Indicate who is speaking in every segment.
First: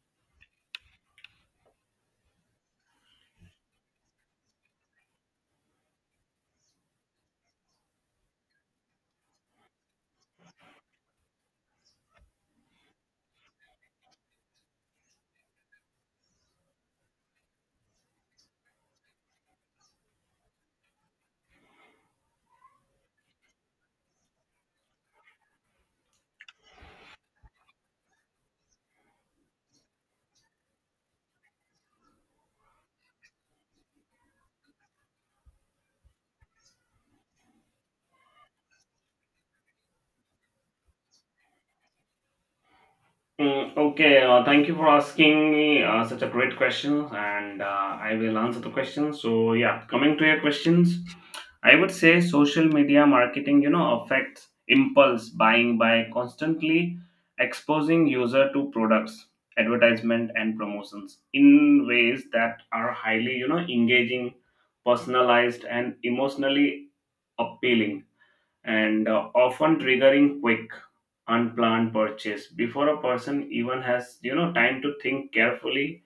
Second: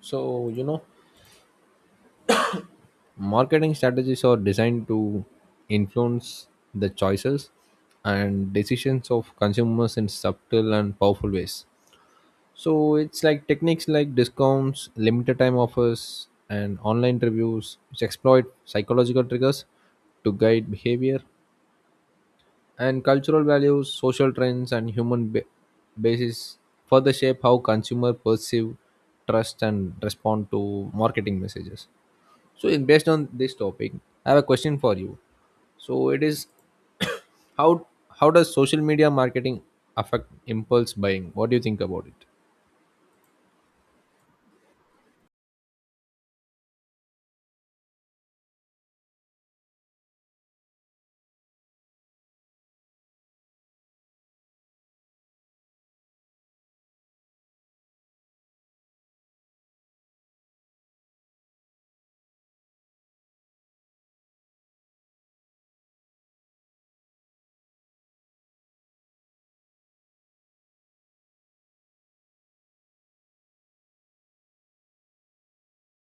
Speaker 1: So, you know, marketing strategies are designed to influence the choices and decisions of consumers in subtle and powerful ways. It's like techniques like discounts, limited time offers, and online reviews, which exploit psychological triggers to guide behavior, and cultural values, social trends, and basis further shape how consumers perceive, trust, and respond to marketing messages. So, in Based on this topic, I have a question for you. So, it is how how does social media marketing affect impulse buying? What do you think about it?
Speaker 2: Okay, thank you for asking me such a great question, and I will answer the question. So, yeah, coming to your questions, I would say social media marketing, you know, affects impulse buying by constantly exposing user to products, advertisement, and promotions in ways that are highly, you know, engaging, personalized, and emotionally appealing and often triggering quick unplanned purchase before a person even has you know time to think carefully.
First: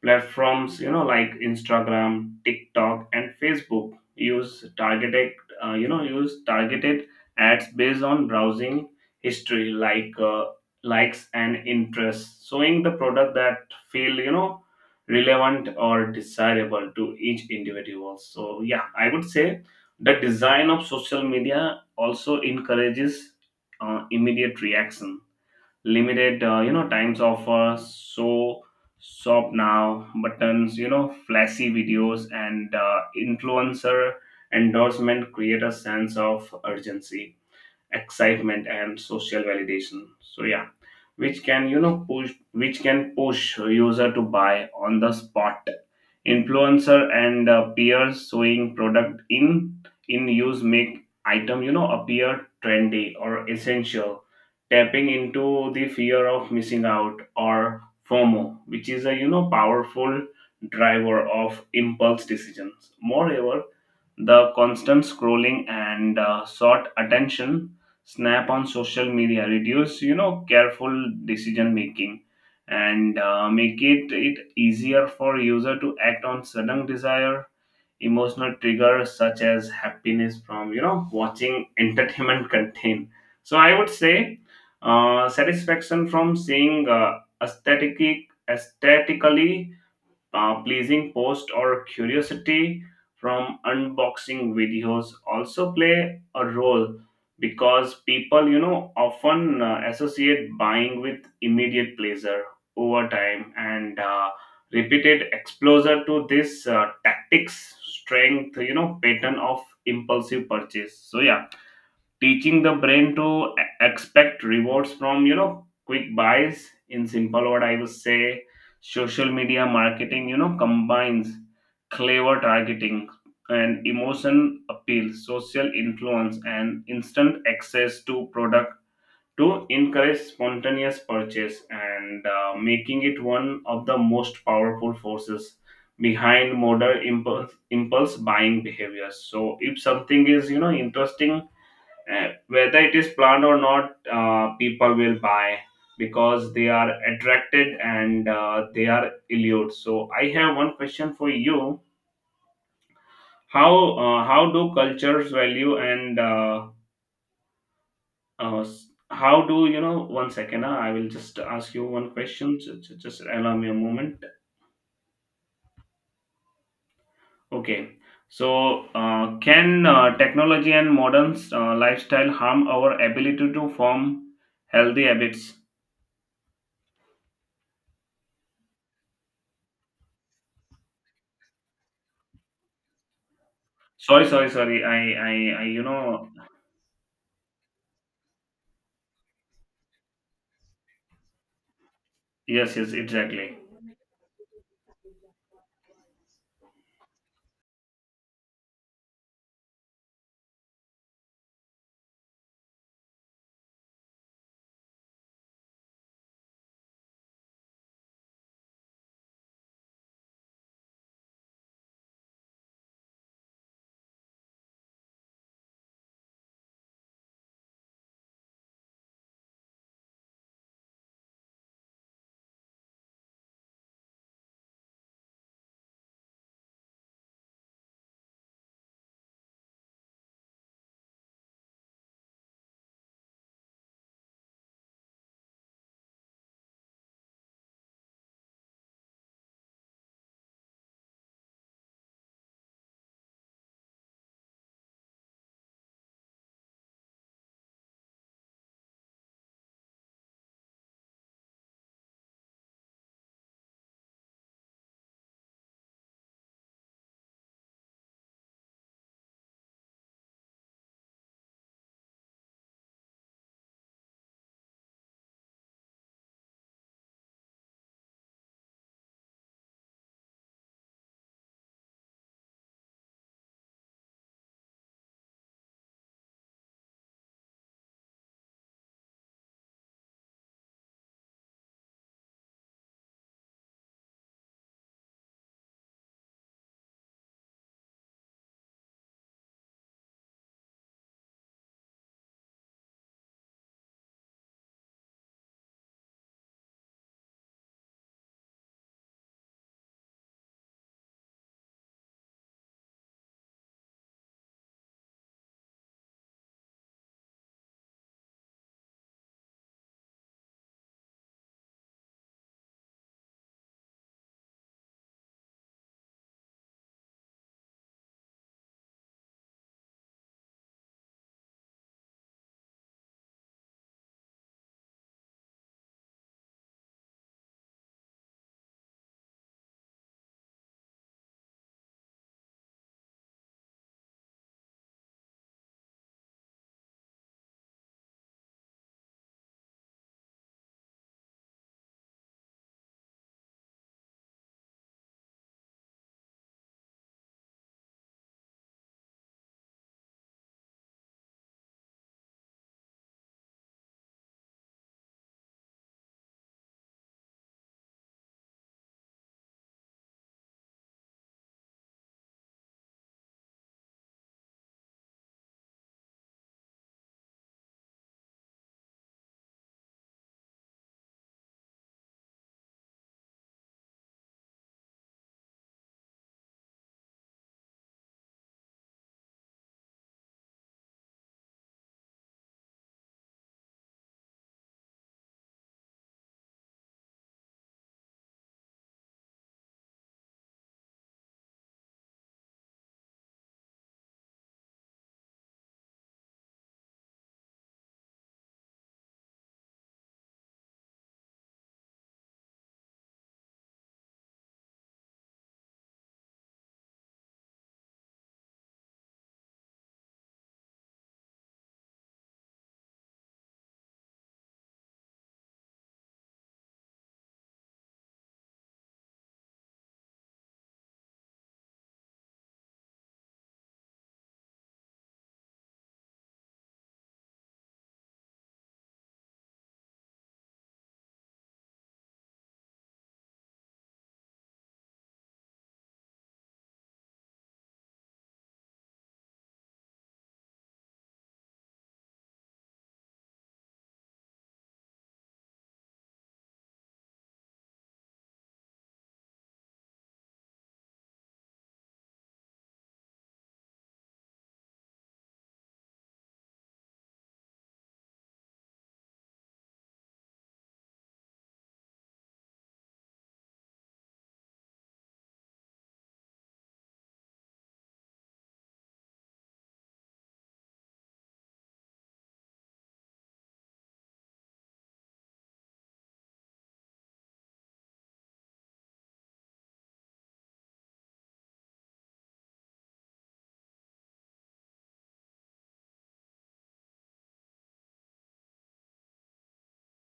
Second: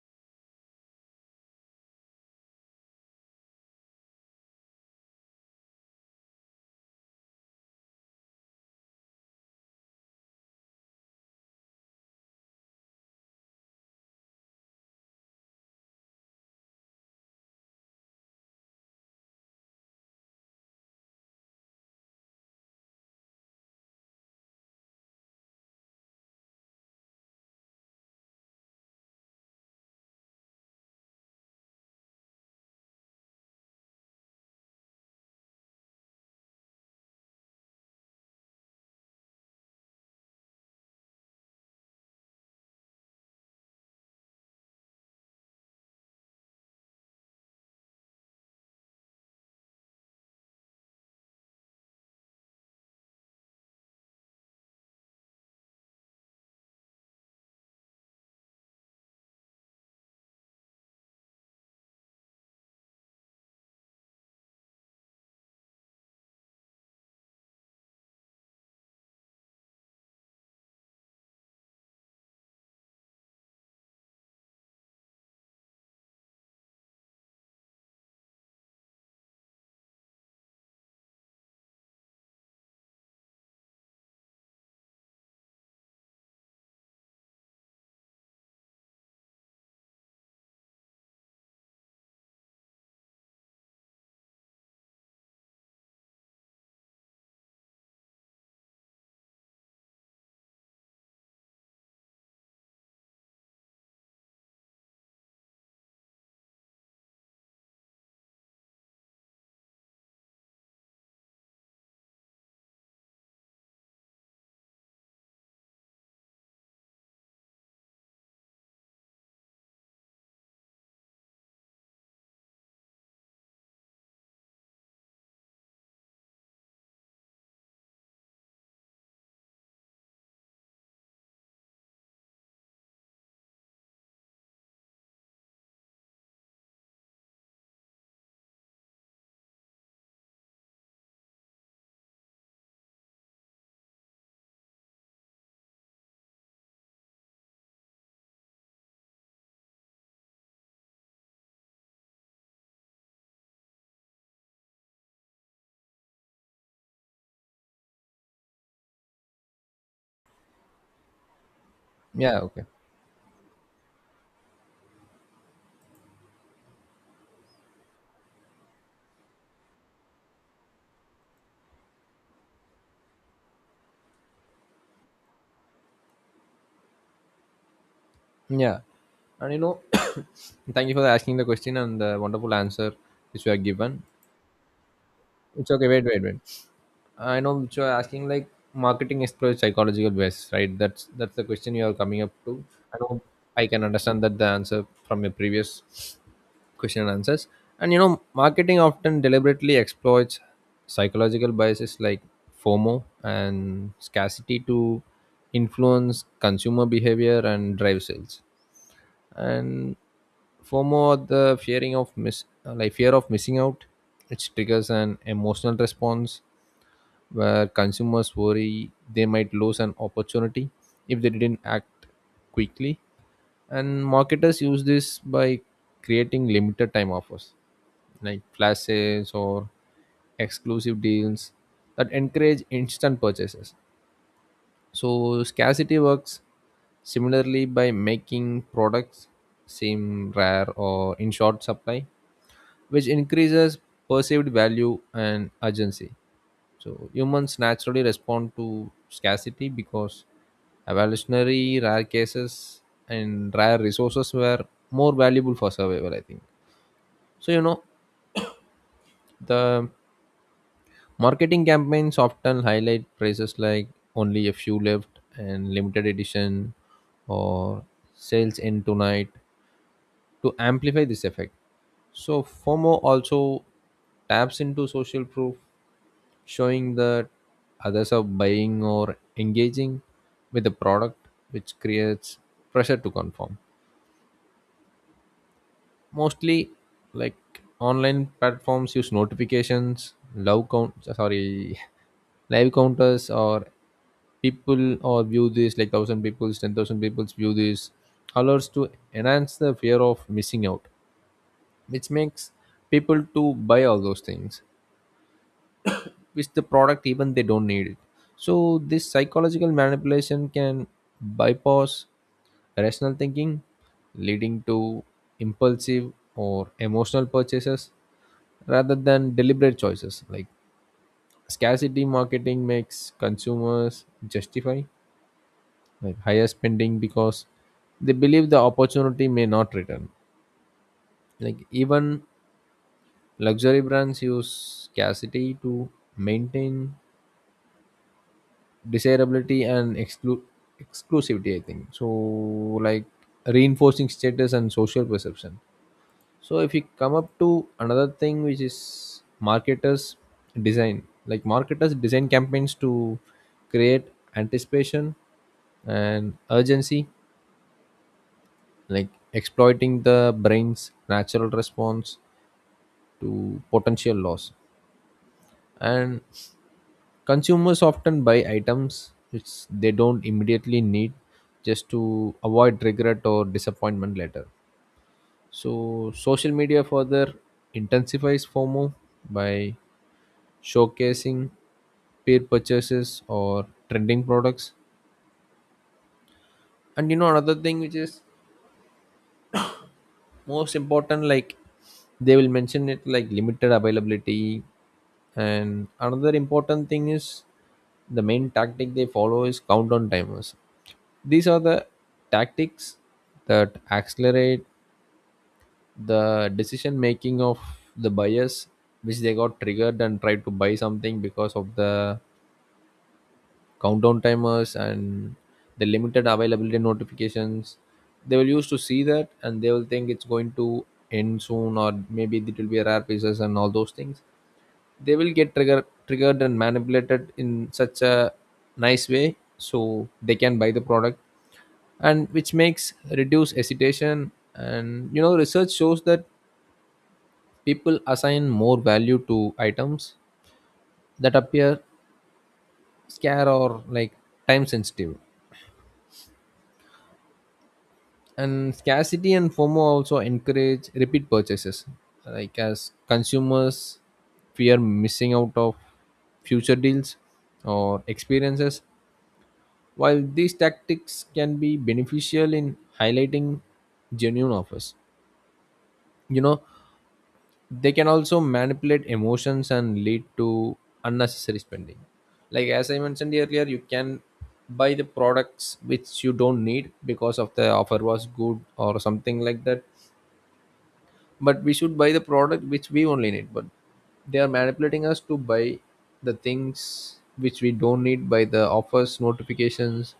Speaker 2: Platforms, you know, like Instagram, TikTok, and Facebook use use targeted ads based on browsing history, like likes and interests, showing the product that feel, you know, relevant or desirable to each individual. So yeah, I would say the design of social media also encourages immediate reaction, limited you know times offer, so shop now buttons, you know, flashy videos, and influencer endorsement create a sense of urgency, excitement, and social validation, so yeah, which can push user to buy on the spot. Influencer and peers showing product in use make item you know appear trendy or essential, tapping into the fear of missing out, or FOMO, which is a you know powerful driver of impulse decisions. Moreover, the constant scrolling and short attention snap on social media reduce, you know, careful decision making, and make it easier for user to act on sudden desire. Emotional triggers such as happiness from, you know, watching entertainment content. So I would say satisfaction from seeing aesthetic, aesthetically pleasing posts, or curiosity from unboxing videos, also play a role, because people you know often associate buying with immediate pleasure. Over time, and repeated exposure to this tactics strength you know pattern of impulsive purchase, so yeah, teaching the brain to expect rewards from you know quick buys. In simple, what I would say, social media marketing you know combines clever targeting and emotion appeal, social influence, and instant access to product to encourage spontaneous purchase, and making it one of the most powerful forces behind modern impulse buying behaviors. So if something is you know interesting, and whether it is planned or not, people will buy because they are attracted and they are allured. So I have one question for you. how how do cultures value how do you know one second I will just ask you one
Speaker 1: Yeah.
Speaker 2: question,
Speaker 1: Okay.
Speaker 2: just allow me a moment. Okay, so can technology and modern lifestyle harm our ability to form healthy habits?
Speaker 1: Yeah. And you know, thank you for asking the question and the wonderful answer which you have given.
Speaker 2: Sorry, sorry, sorry. I, I, I,
Speaker 1: It's
Speaker 2: you
Speaker 1: okay. Wait. Wait.
Speaker 2: know,
Speaker 1: Wait. I know which you are asking, like marketing explores psychological bias, right? That's the question you are coming up to.
Speaker 2: yes, yes,
Speaker 1: I know
Speaker 2: exactly.
Speaker 1: I can understand that the answer from your previous question and answers. And you know, marketing often deliberately exploits psychological biases like FOMO and scarcity to influence consumer behavior and drive sales. And FOMO, or the fear of missing out, which triggers an emotional response where consumers worry they might lose an opportunity if they didn't act quickly. And marketers use this by creating limited time offers like flash sales or exclusive deals that encourage instant purchases. So, scarcity works similarly by making products seem rare or in short supply, which increases perceived value and urgency. So humans naturally respond to scarcity because evolutionary rare cases and rare resources were more valuable for survival, I think. So you know, the marketing campaigns often highlight prices like only a few left and limited edition or sales end tonight to amplify this effect. So FOMO also taps into social proof, showing that others are buying or engaging with the product, which creates pressure to conform. Mostly, like online platforms use notifications, love count, sorry, live counters, or people or view this, like thousand people, 10,000 people view this, allows to enhance the fear of missing out, which makes people to buy all those things with the product even they don't need it. So this psychological manipulation can bypass rational thinking, leading to impulsive or emotional purchases rather than deliberate choices. Like scarcity marketing makes consumers justify like higher spending because they believe the opportunity may not return. Like even luxury brands use scarcity to maintain desirability and exclusivity, I think. So like reinforcing status and social perception. So if you come up to another thing, which is marketers design, like marketers design campaigns to create anticipation and urgency, like exploiting the brain's natural response to potential loss. And consumers often buy items which they don't immediately need just to avoid regret or disappointment later. So, social media further intensifies FOMO by showcasing peer purchases or trending products. And you know, another thing which is most important, like they will mention it like limited availability. And another important thing is the main tactic they follow is countdown timers. These are the tactics that accelerate the decision making of the buyers, which they got triggered and tried to buy something because of the countdown timers and the limited availability notifications. They will used to see that and they will think it's going to end soon, or maybe it will be a rare pieces and all those things. They will get triggered and manipulated in such a nice way so they can buy the product, and which makes reduce hesitation. And you know, research shows that people assign more value to items that appear scare or like time sensitive. And scarcity and FOMO also encourage repeat purchases, like as consumers fear missing out of future deals or experiences. While these tactics can be beneficial in highlighting genuine offers, you know, they can also manipulate emotions and lead to unnecessary spending. Like as I mentioned earlier, you can buy the products which you don't need because of the offer was good or something like that. But we should buy the product which we only need, but they are manipulating us to buy the things which we don't need by the offers, notifications,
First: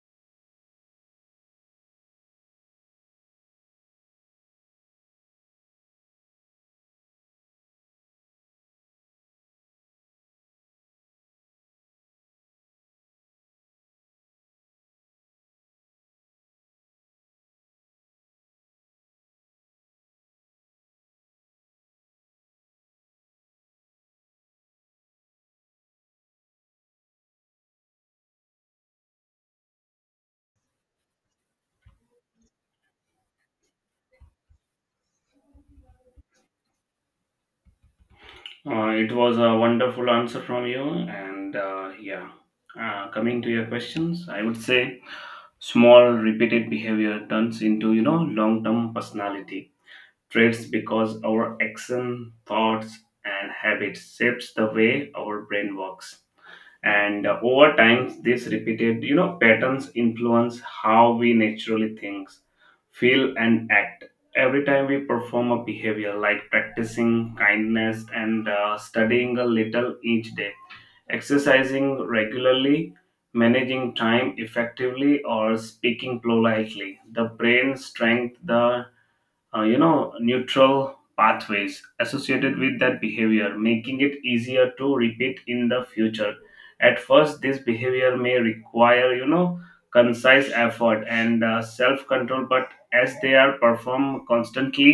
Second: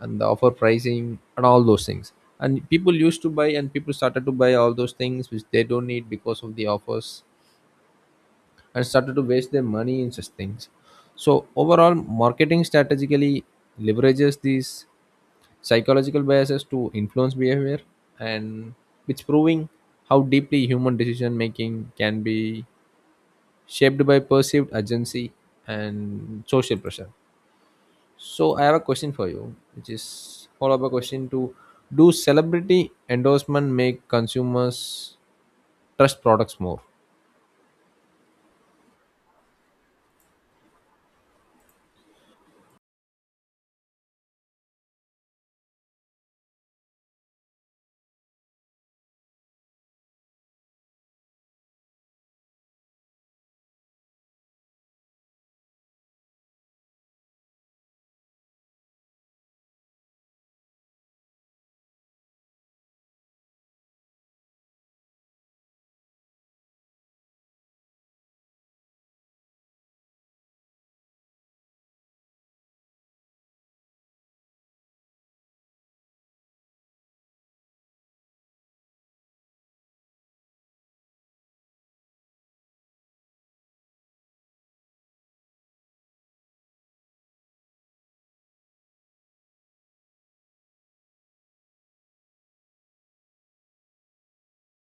Speaker 1: and the offer pricing and all those things. And people used to buy and people started to buy all those things which they don't need because of the offers and started to waste their money in such things. So overall, marketing strategically leverages these psychological biases to influence behavior, and it's proving how deeply human decision making can be shaped by perceived urgency and social pressure. So I have a question for you, which is follow up a question to: do celebrity endorsement make consumers trust products more?
Speaker 2: It was a wonderful answer from you, and yeah. Coming to your questions, I would say small repeated behavior turns into you know long-term personality traits, because our action, thoughts, and habits shapes the way our brain works. And over time these repeated you know patterns influence how we naturally think, feel, and act. Every time we perform a behavior, like practicing kindness and studying a little each day, exercising regularly, managing time effectively, or speaking politely, the brain strength the you know neutral pathways associated with that behavior, making it easier to repeat in the future. At first this behavior may require you know concise effort and self control, but as they are performed constantly,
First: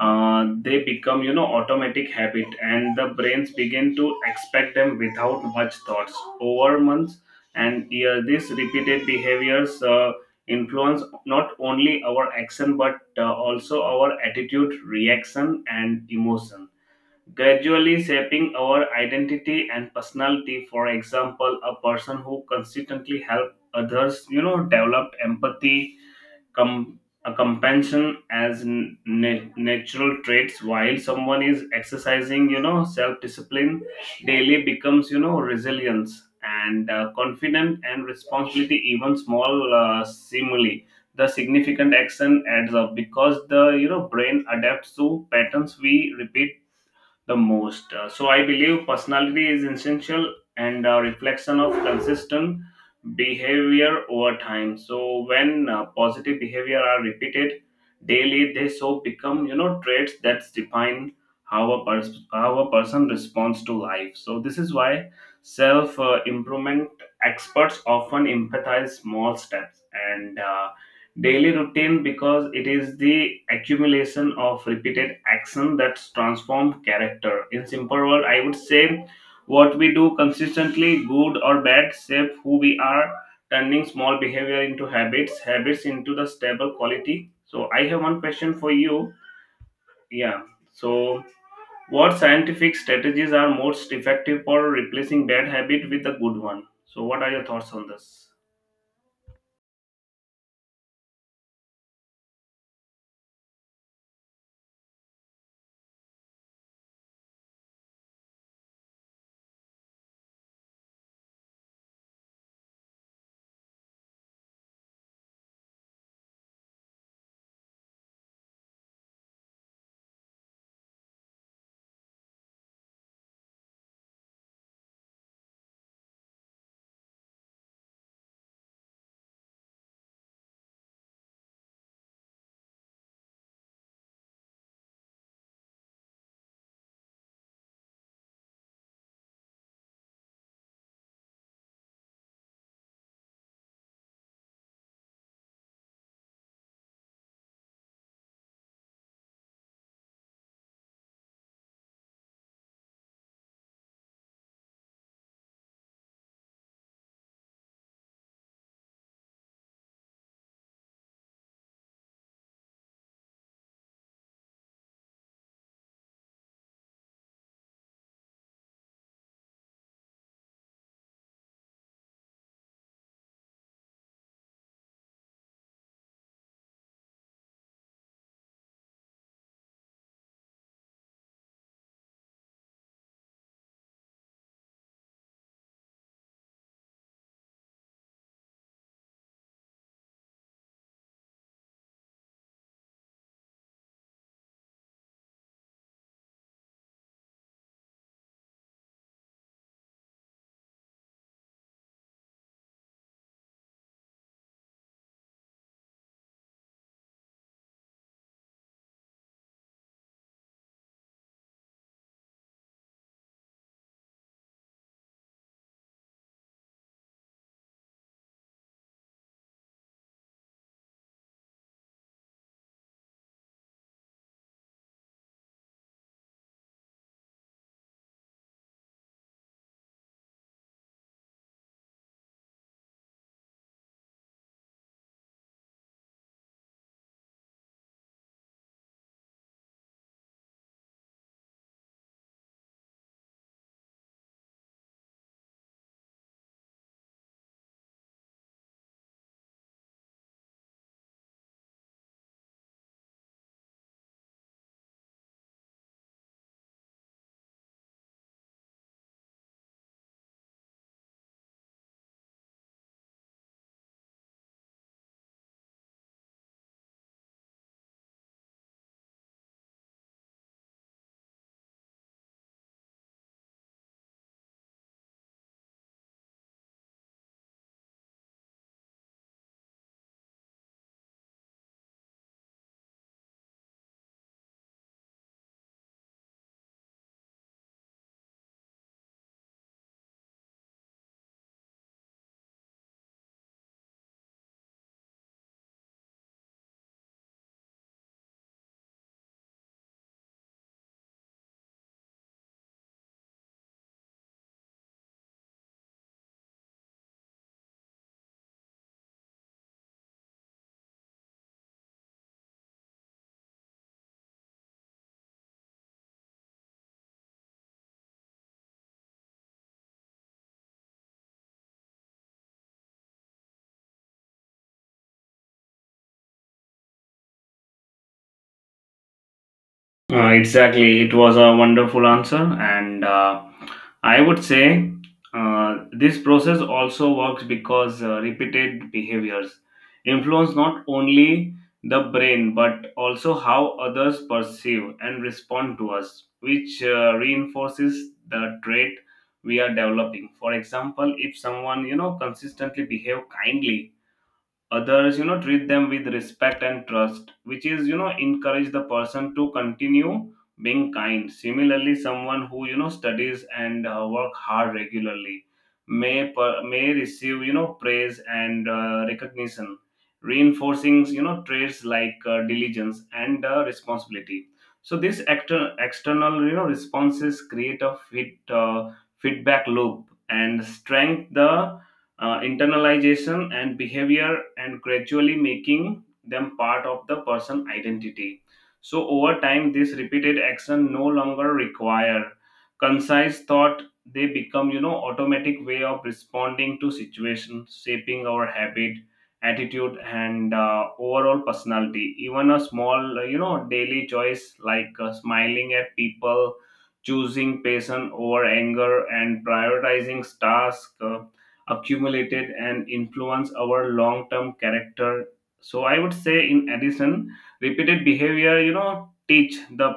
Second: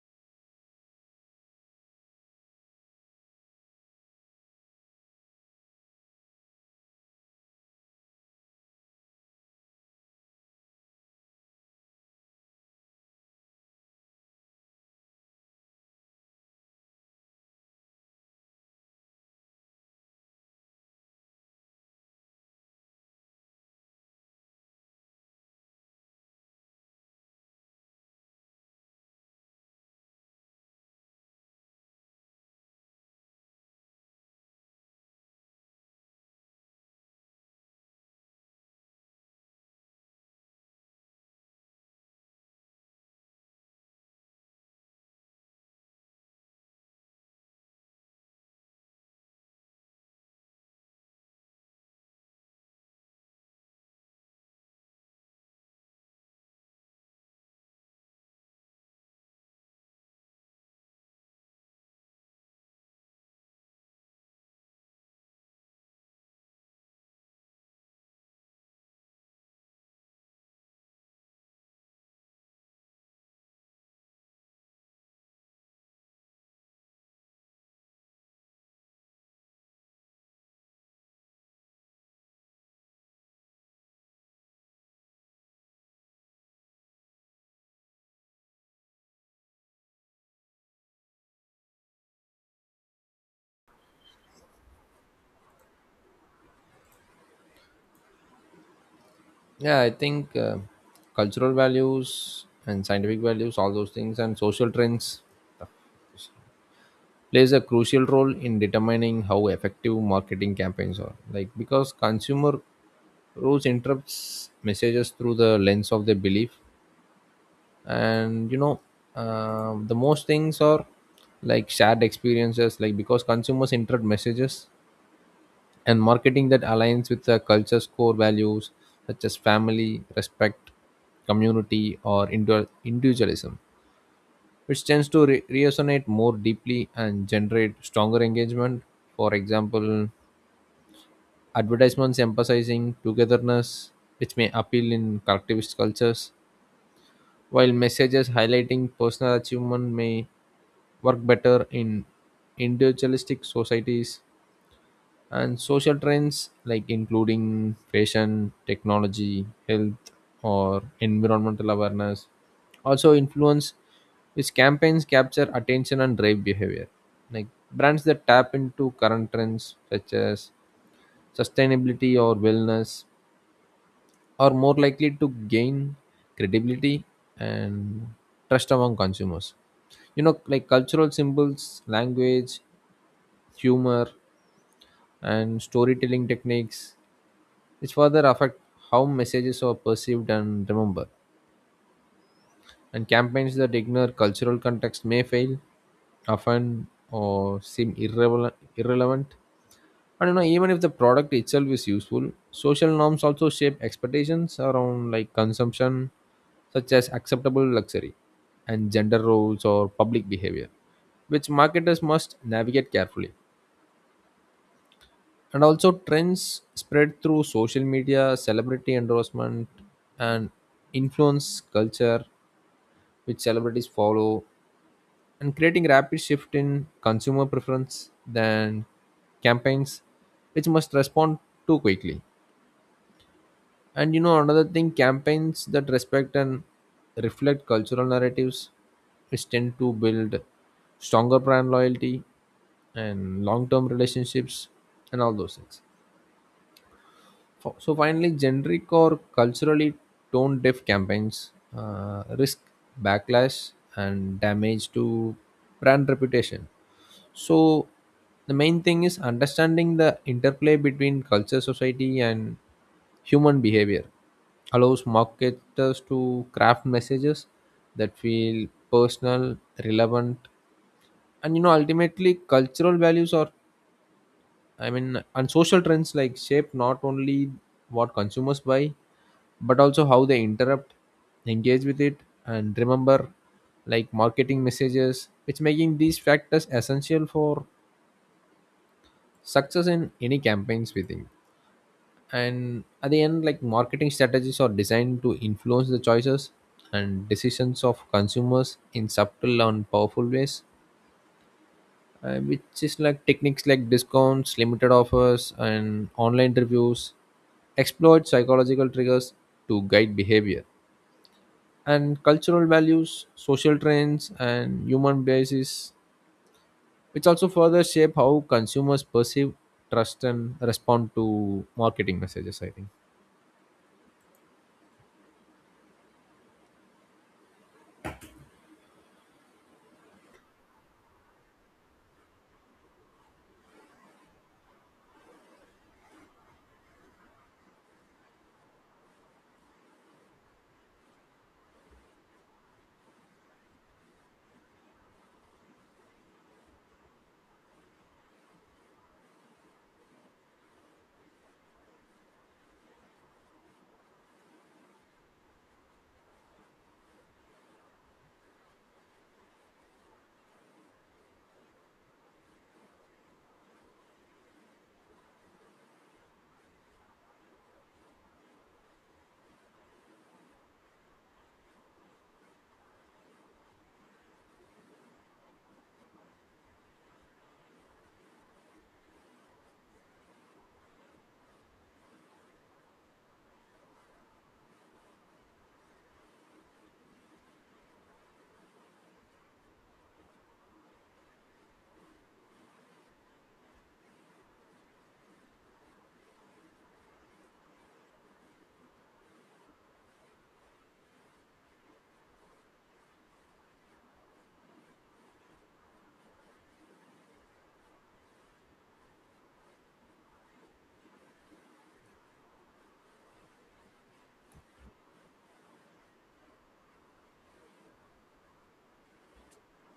Speaker 2: they become you know automatic habit, and the brains begin to expect them without much thoughts. Over months and years, these repeated behaviors influence not only our action, but also our attitude, reaction, and emotion, gradually shaping our identity and personality. For example, a person who consistently help others you know develop empathy, a compassion as natural traits, while someone is exercising you know self discipline daily becomes you know resilience and confident and responsibility. Even small stimuli, the significant action adds up, because the you know brain adapts to patterns we repeat the most. So I believe personality is essential and a reflection of consistent behavior over time. So when positive behavior are repeated daily, they so become you know traits that define how a person responds to life. So this is why self improvement experts often empathize small steps and daily routine, because it is the accumulation of repeated action that transform character. In simple word, I would say what we do consistently, good or bad, shape who we are, turning small behavior into habits, habits into the stable quality. So I have one question for you. Yeah. So what scientific strategies are most effective for replacing bad habit with a good one? So what are your thoughts on this?
Speaker 1: Yeah, I think cultural values and scientific values, all those things, and social trends plays a crucial role in determining how effective marketing campaigns are. Like because consumer rules interprets messages through the lens of their belief, and you know, the most things are like shared experiences. Like because consumers interpret messages and marketing that aligns with the culture's core values such as family, respect, community, or individualism, which tends to resonate more deeply and generate stronger engagement. For example, advertisements emphasizing togetherness, which may appeal in collectivist cultures, while messages highlighting personal achievement may work better in individualistic societies. And social trends like including fashion, technology, health, or environmental awareness also influence which campaigns capture attention and drive behavior. Like brands that tap into current trends such as sustainability or wellness are more likely to gain credibility and trust among consumers. You know, like cultural symbols, language, humor, and storytelling techniques, which further affect how messages are perceived and remembered. And campaigns that ignore cultural context may fail, often, or seem irrelevant. And you know, even if the product itself is useful, social norms also shape expectations around like consumption, such as acceptable luxury and gender roles or public behavior, which marketers must navigate carefully. And also trends spread through social media, celebrity endorsement, and influence culture which celebrities follow, and creating rapid shift in consumer preference than campaigns which must respond too quickly. And you know, another thing, campaigns that respect and reflect cultural narratives, which tend to build stronger brand loyalty and long-term relationships and all those things. So finally, generic or culturally tone deaf campaigns risk backlash and damage to brand reputation. So the main thing is understanding the interplay between culture, society, and human behavior allows marketers to craft messages that feel personal, relevant, and you know ultimately cultural values are, I mean, and social trends like shape not only what consumers buy, but also how they interrupt, engage with it, and remember, like marketing messages, which making these factors essential for success in any campaigns we think. And at the end, like marketing strategies are designed to influence the choices and decisions of consumers in subtle and powerful ways, which is like techniques like discounts, limited offers, and online reviews, exploit psychological triggers to guide behavior, and cultural values, social trends, and human biases, which also further shape how consumers perceive, trust, and respond to marketing messages, I think.
Speaker 2: Exactly. It was a wonderful answer. And I would say this process also works because repeated behaviors influence not only the brain, but also how others perceive and respond to us, which reinforces the trait we are developing. For example, if someone, you know, consistently behave kindly, others you know treat them with respect and trust, which is you know encourage the person to continue being kind. Similarly, someone who you know studies and work hard regularly may receive you know praise and recognition, reinforcing you know traits like diligence and responsibility. So these external you know responses create a fit feedback loop and strengthen the internalization and behavior, and gradually making them part of the person identity. So over time this repeated action no longer require concise thought, they become you know automatic way of responding to situations, shaping our habit, attitude, and overall personality. Even a small you know daily choice like smiling at people, choosing patience over anger, and prioritizing tasks, accumulated and influence our long-term character. So I would say, in addition, repeated behavior you know teach the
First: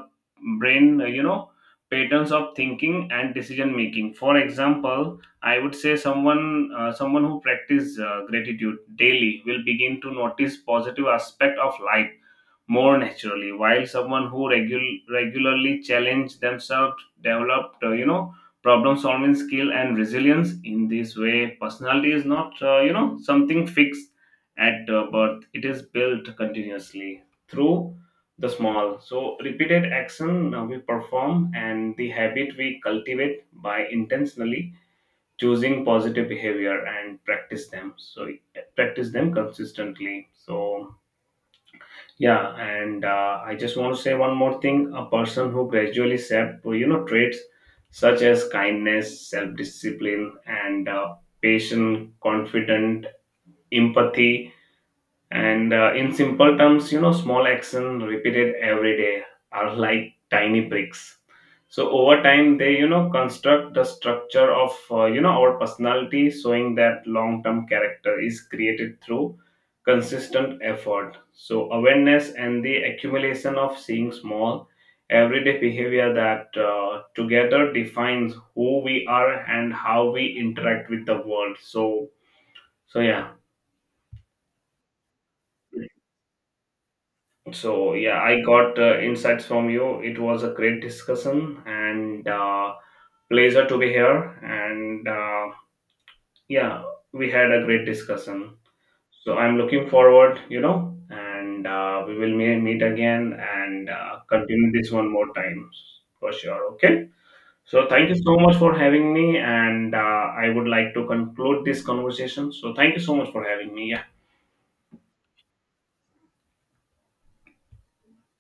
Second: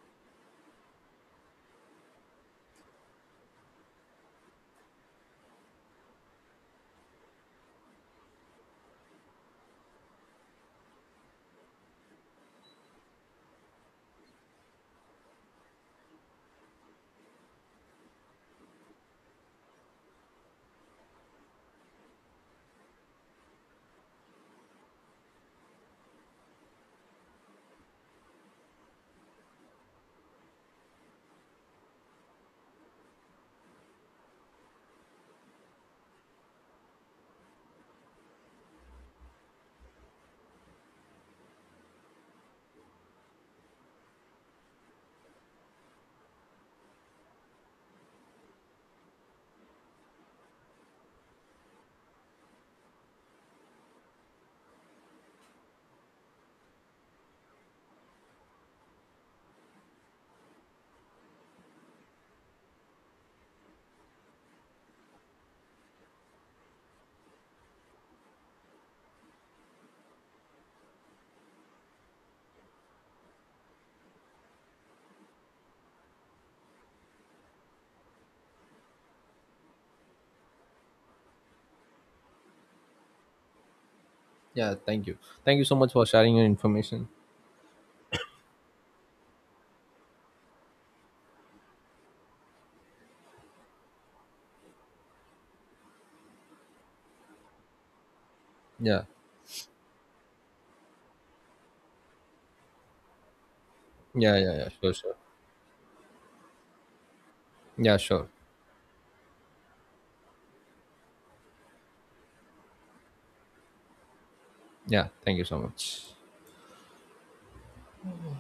Speaker 2: brain you know patterns of thinking and decision making. For example, I would say someone who practice gratitude daily will begin to notice positive aspect of life more naturally, while someone who regularly challenge themselves developed you know problem solving skill and resilience. In this way, personality is not you know something fixed at birth, it is built continuously through the small so repeated action we perform and the habit we cultivate, by intentionally choosing positive behavior and practice them consistently. So yeah, and I just want to say one more thing. A person who gradually shaped, you know, traits such as kindness, self-discipline, and patient, confident, empathy, and in simple terms, you know, small action repeated every day are like tiny bricks. So over time, they you know construct the structure of you know our personality, showing that long-term character is created through consistent effort. So awareness and the accumulation of seeing small everyday behavior that together defines who we are and how we interact with the world. So so yeah.
Speaker 1: Yeah, thank you. Thank you so much for sharing your information.
Speaker 2: So yeah, I got insights from you. It was a great discussion, and pleasure to be here. And yeah, we had a great discussion.
Speaker 1: Yeah,
Speaker 2: So I'm looking forward, you know, and we will meet again, and
Speaker 1: yeah, yeah, yeah.
Speaker 2: continue this
Speaker 1: Sure,
Speaker 2: one
Speaker 1: sure.
Speaker 2: more time for sure. Okay. So
Speaker 1: Yeah,
Speaker 2: thank you
Speaker 1: sure.
Speaker 2: so much for having me, and I would like to conclude this conversation. So thank you so much for having me. Yeah.
Speaker 1: Yeah, thank you so much.